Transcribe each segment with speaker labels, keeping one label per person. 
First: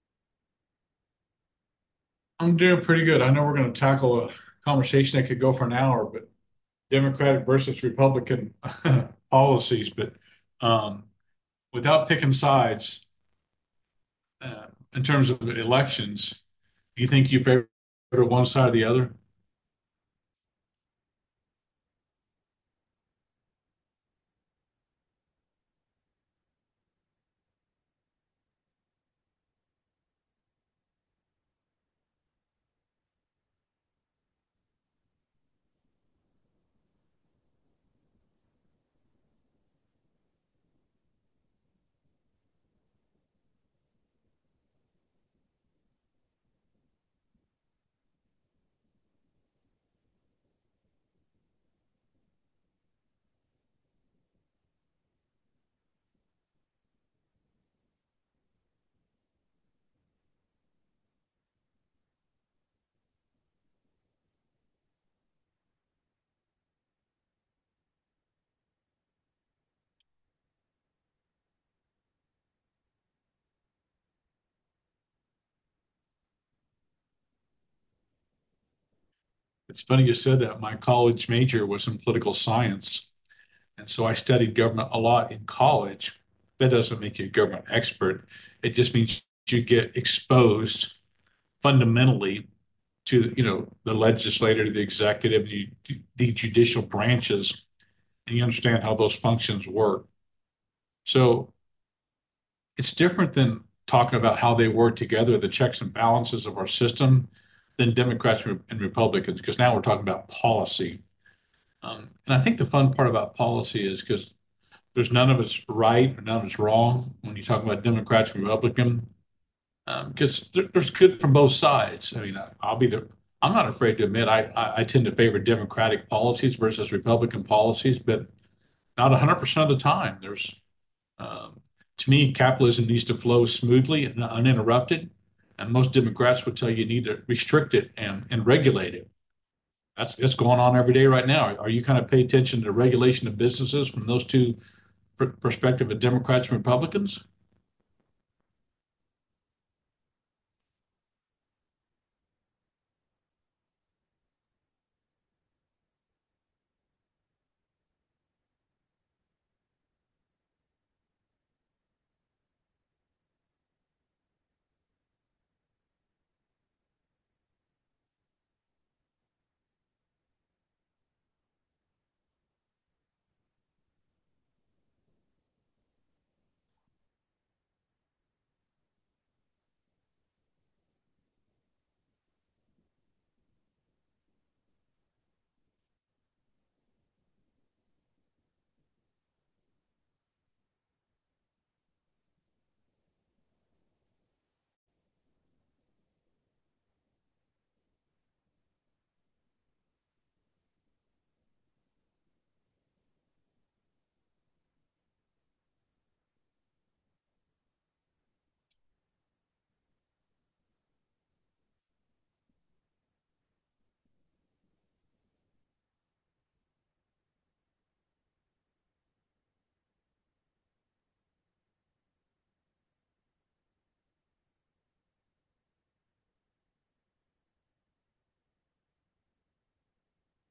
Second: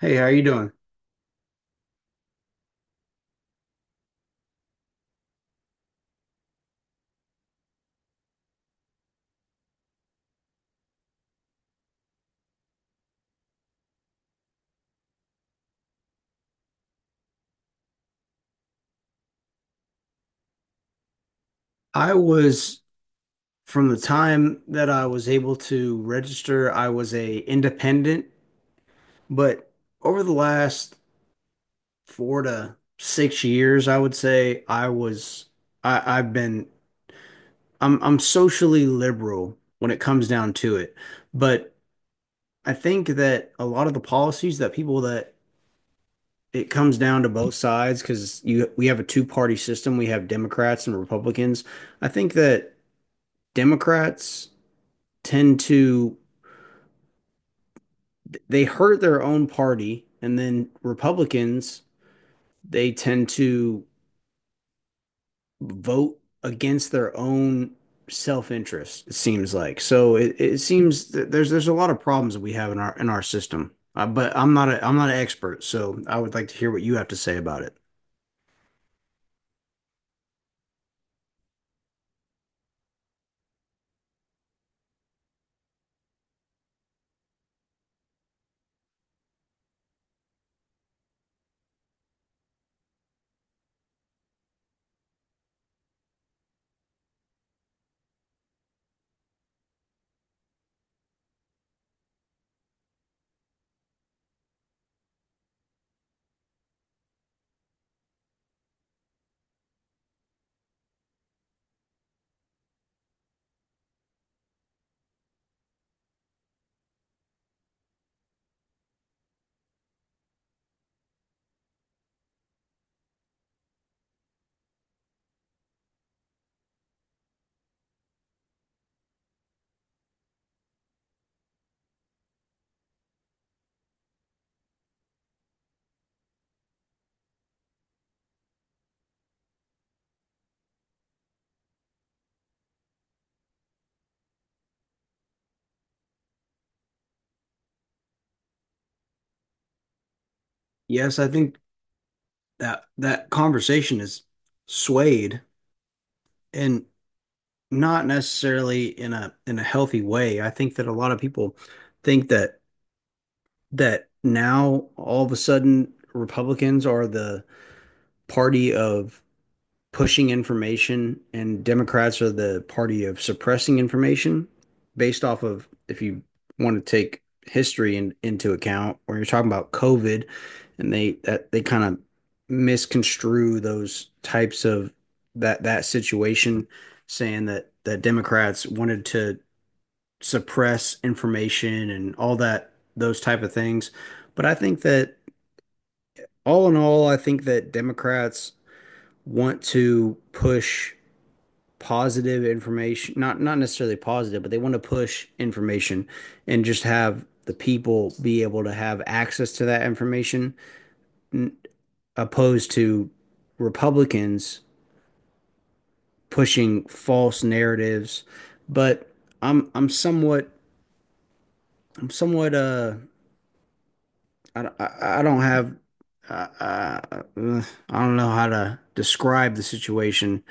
Speaker 1: Hey, how you doing?
Speaker 2: I'm doing pretty good. I know we're going to tackle a conversation that could go for an hour, but Democratic versus Republican policies. But um, without picking sides uh, in terms of elections, do you think you favor one side or the other?
Speaker 1: I was From the time that I was able to register, I was a independent, but over the last 4 to 6 years, I would say I was I, I've been I'm socially liberal when it comes down to it. But I think that a lot of the policies that it comes down to both sides because you we have a two-party system. We have Democrats and Republicans. I think that Democrats tend to they hurt their own party, and then Republicans they tend to vote against their own self-interest, it seems like. So it seems that there's a lot of problems that we have in our system, but I'm not an expert, so I would like to hear what you have to say about it.
Speaker 2: It's funny you said that. My college major was in political science, and so I studied government a lot in college. That doesn't make you a government expert. It just means you get exposed fundamentally to, you know, the legislative, the executive, the judicial branches. And you understand how those functions work. So it's different than talking about how they work together, the checks and balances of our system than Democrats and Republicans, because now we're talking about policy. And I think the fun part about policy is because there's none of it's right, or none of it's wrong, when you talk about Democrats and Republicans, because there's good from both sides. I mean, I'll be the— I'm not afraid to admit I I tend to favor Democratic policies versus Republican policies, but not 100% of the time. There's um, to me, capitalism needs to flow smoothly and uninterrupted, and most Democrats would tell you you need to restrict it and regulate it. That's going on every day right now. Are you kind of pay attention to the regulation of businesses from those two perspective of Democrats and Republicans?
Speaker 1: Yes, I think that that conversation is swayed and not necessarily in a healthy way. I think that a lot of people think that now, all of a sudden, Republicans are the party of pushing information and Democrats are the party of suppressing information. Based off of, if you want to take history into account, or you're talking about COVID, and they kind of misconstrue those types of that situation, saying that Democrats wanted to suppress information and all that, those type of things. But I think that, all in all, I think that Democrats want to push positive information, not necessarily positive, but they want to push information and just have the people be able to have access to that information, opposed to Republicans pushing false narratives. But I'm I'm somewhat I'm somewhat, I don't have uh, uh, I don't know how to describe the situation.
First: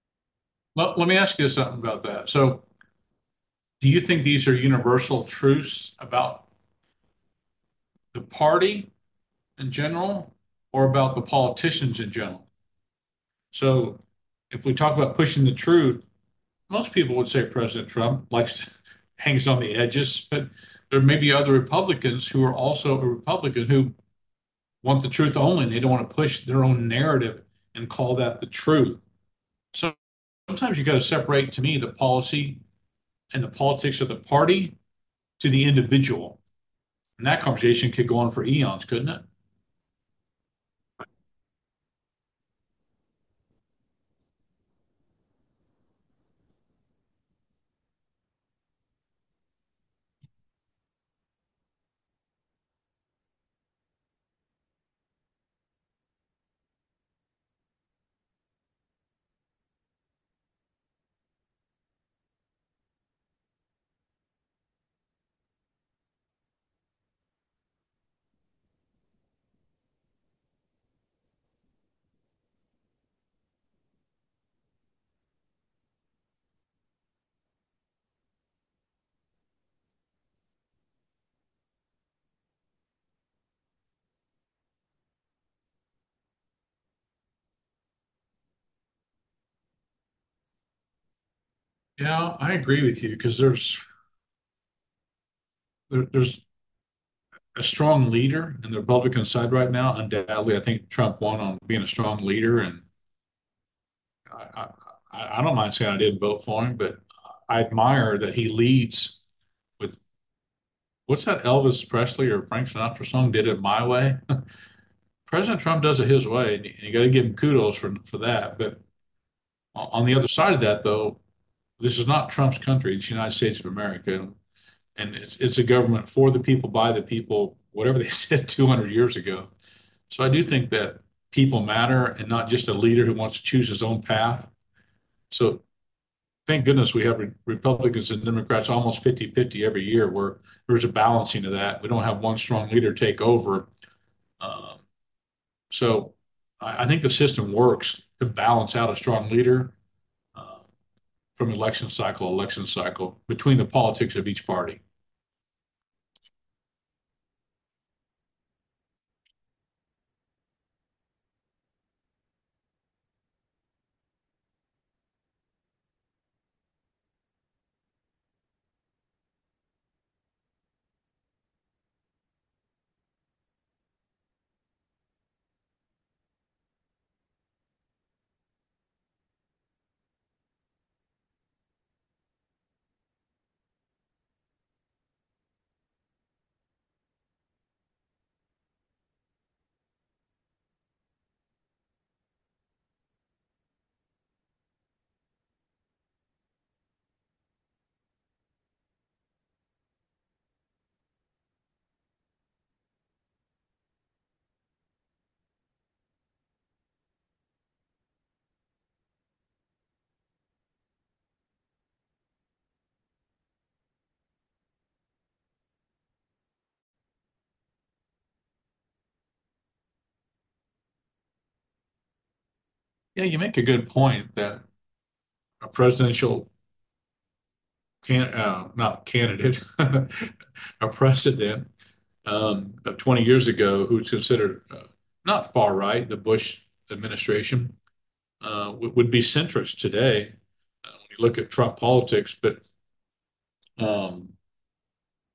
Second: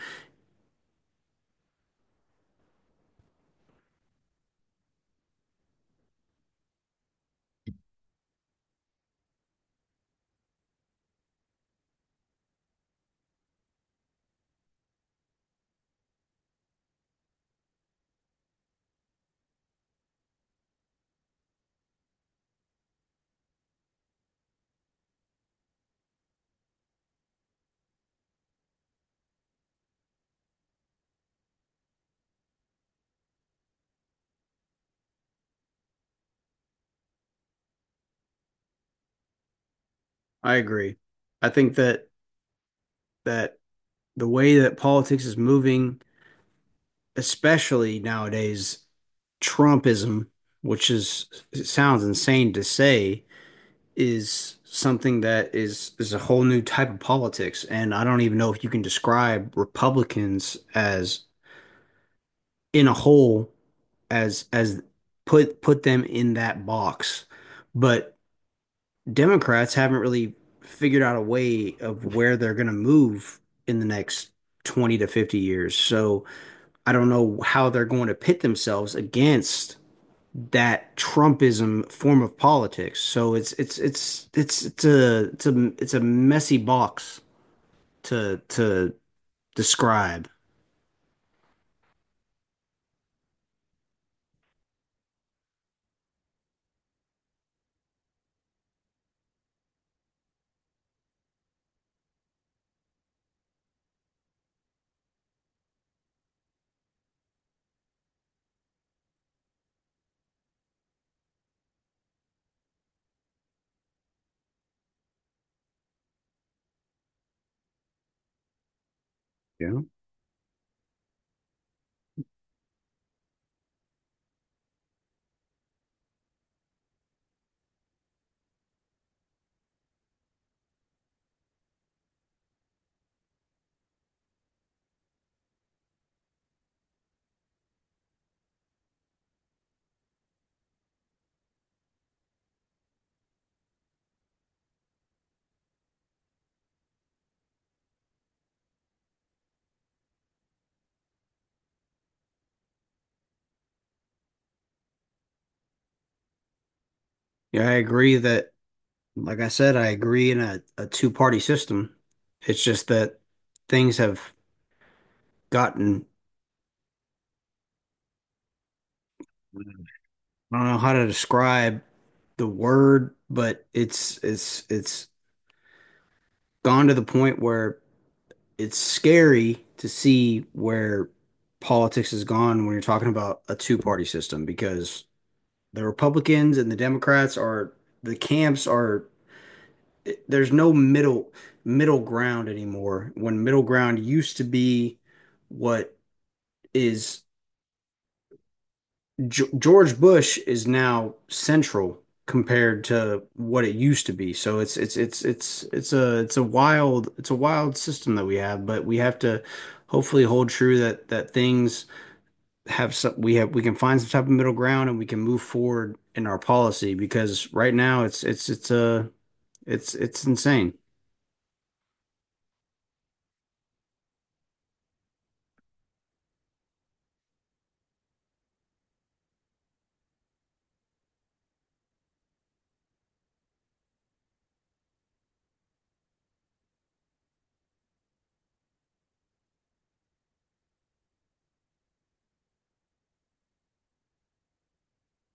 Speaker 2: Well, let me ask you something about that. So do you think these are universal truths about the party in general or about the politicians in general? So if we talk about pushing the truth, most people would say President Trump likes to hangs on the edges, but there may be other Republicans who are also a Republican who want the truth only and they don't want to push their own narrative and call that the truth. So sometimes you got to separate to me the policy and the politics of the party to the individual. And that conversation could go on for eons, couldn't it?
Speaker 1: I agree. I think that that the way that politics is moving, especially nowadays, Trumpism, which is it sounds insane to say, is something that is a whole new type of politics, and I don't even know if you can describe Republicans as in a whole, as put them in that box. But Democrats haven't really figured out a way of where they're going to move in the next 20 to 50 years. So I don't know how they're going to pit themselves against that Trumpism form of politics. So it's a messy box to describe.
Speaker 2: Yeah, I agree with you because there's a strong leader in the Republican side right now. Undoubtedly, I think Trump won on being a strong leader, and I I don't mind saying I didn't vote for him, but I admire that he leads with— what's that Elvis Presley or Frank Sinatra song? Did it my way. President Trump does it his way, and you got to give him kudos for that. But
Speaker 1: Yeah.
Speaker 2: on the other side of that, though, this is not Trump's country. It's the United States of America, and it's a government for the people, by the people, whatever they said 200 years ago. So I do think that people matter and not just a leader who wants to choose his own path. So thank goodness we have Republicans and Democrats almost 50 50 every year where there's a balancing of that. We don't have one strong leader take over. Um, so I think the system works to balance out a strong leader. Um, from election cycle, between the politics of each party.
Speaker 1: Yeah, I agree that, like I said, I agree in a two-party system. It's just that things have gotten, I don't know how to describe the word, but it's gone to the point where it's scary to see where politics has gone when you're talking about a two-party system, because the Republicans and the Democrats are, the camps are, there's no middle ground anymore, when middle ground used to be what is G George Bush is now central compared to what it used to be. So it's a wild system that we have, but we have to hopefully hold true that things have some we have we can find some type of middle ground, and we can move forward in our policy, because right now it's insane.
Speaker 2: Yeah, you make a good point that a presidential not candidate, a precedent of 20 years ago who's considered not far right, the Bush administration would be centrist today when you look at Trump politics. But um,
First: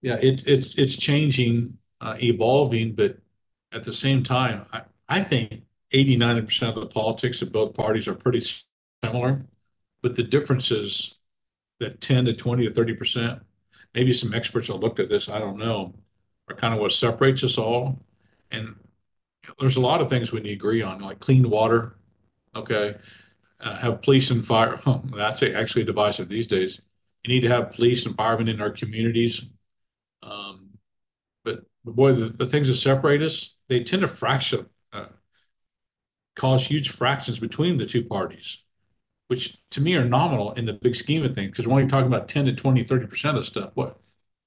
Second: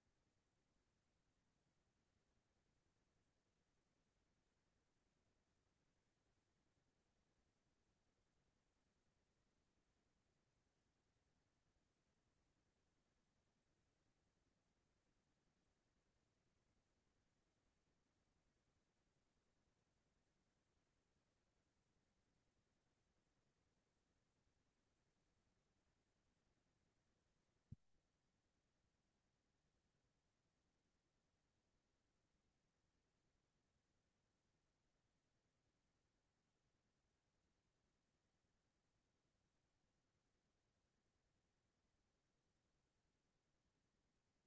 Speaker 2: yeah, it's changing, evolving, but at the same time, I think 80, 90% of the politics of both parties are pretty similar, but the differences— that 10 to 20 to 30%, maybe some experts will look at this, I don't know, are kind of what separates us all. And there's a lot of things we need to agree on, like clean water, okay? Uh, have police and fire. Oh, that's actually divisive these days. You need to have police and firemen in our communities. Um, but boy, things that separate us, they tend to fracture, uh, cause huge fractions between the two parties, which to me are nominal in the big scheme of things. Because we're only talking about 10 to 20, 30% of stuff. What?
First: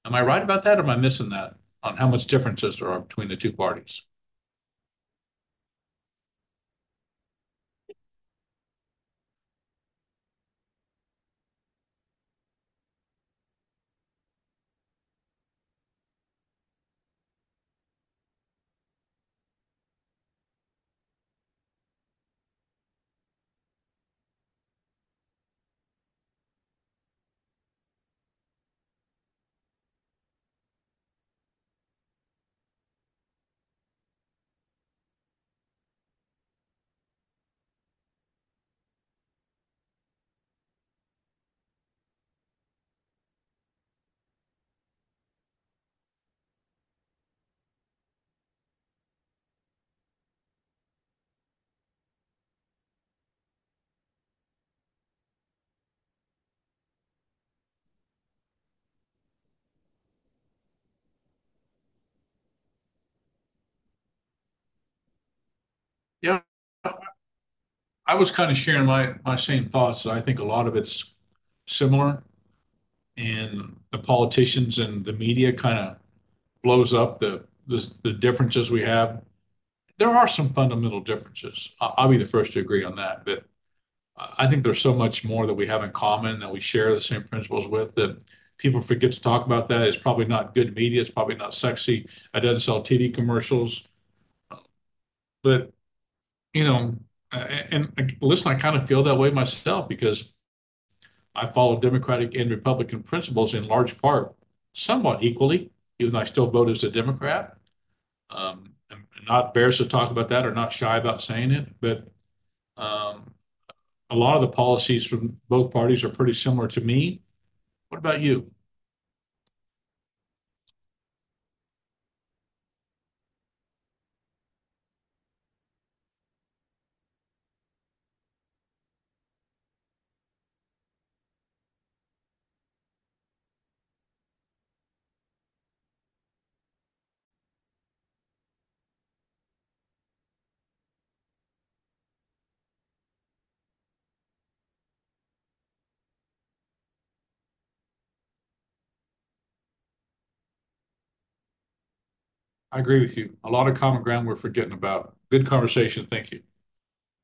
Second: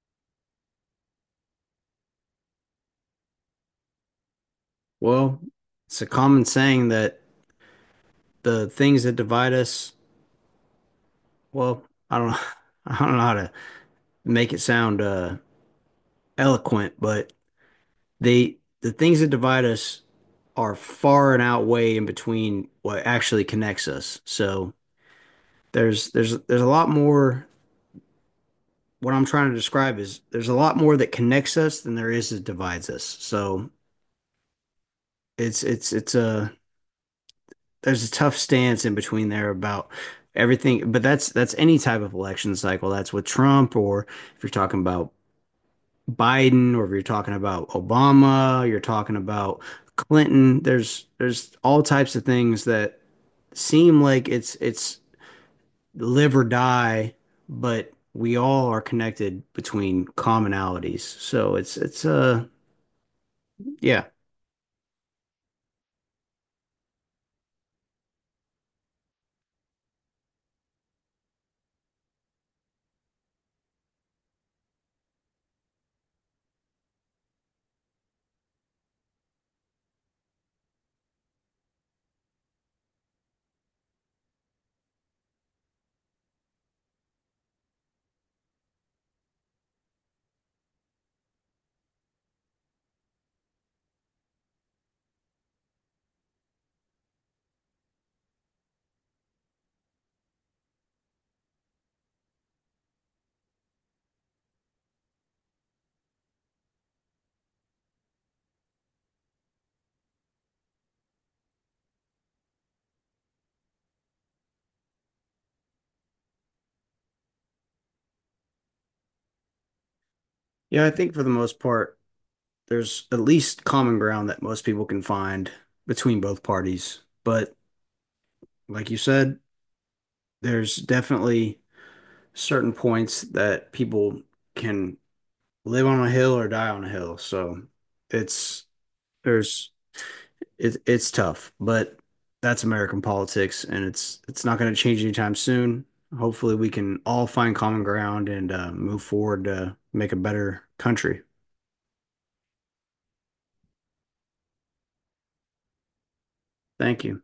Speaker 2: Am I right about that? Or am I missing that on how much differences there are between the two parties?
Speaker 1: Well, it's a common saying that the things that divide us, well, I don't I don't know how to make it sound eloquent, but the things that divide us are far and outweigh in between what actually connects us. So there's there's a lot more. What I'm trying to describe is there's a lot more that connects us than there is that divides us. So it's a there's a tough stance in between there about everything, but that's any type of election cycle. That's with Trump, or if you're talking about Biden, or if you're talking about Obama, you're talking about Clinton, there's all types of things that seem like it's live or die, but we all are connected between commonalities. So it's yeah.
Speaker 2: Yeah, I was kind of sharing my same thoughts. I think a lot of it's similar, and the politicians and the media kind of blows up the differences we have. There are some fundamental differences. I'll be the first to agree on that. But I think there's so much more that we have in common that we share the same principles with that people forget to talk about. That it's probably not good media. It's probably not sexy. I doesn't sell TV commercials. But you know, and like, listen, I kind of feel that way myself because I follow Democratic and Republican principles in large part somewhat equally, even though I still vote as a Democrat. I'm not embarrassed to talk about that or not shy about saying it, but um, a lot of the policies from both parties are pretty similar to me. What about you?
Speaker 1: Yeah, I think for the most part, there's at least common ground that most people can find between both parties. But like you said, there's definitely certain points that people can live on a hill or die on a hill. So it's there's it's tough, but that's American politics, and it's not going to change anytime soon. Hopefully, we can all find common ground and move forward to make a better country.
Speaker 2: I agree with you. A lot of common ground we're forgetting about. Good conversation. Thank you.
Speaker 1: Thank you.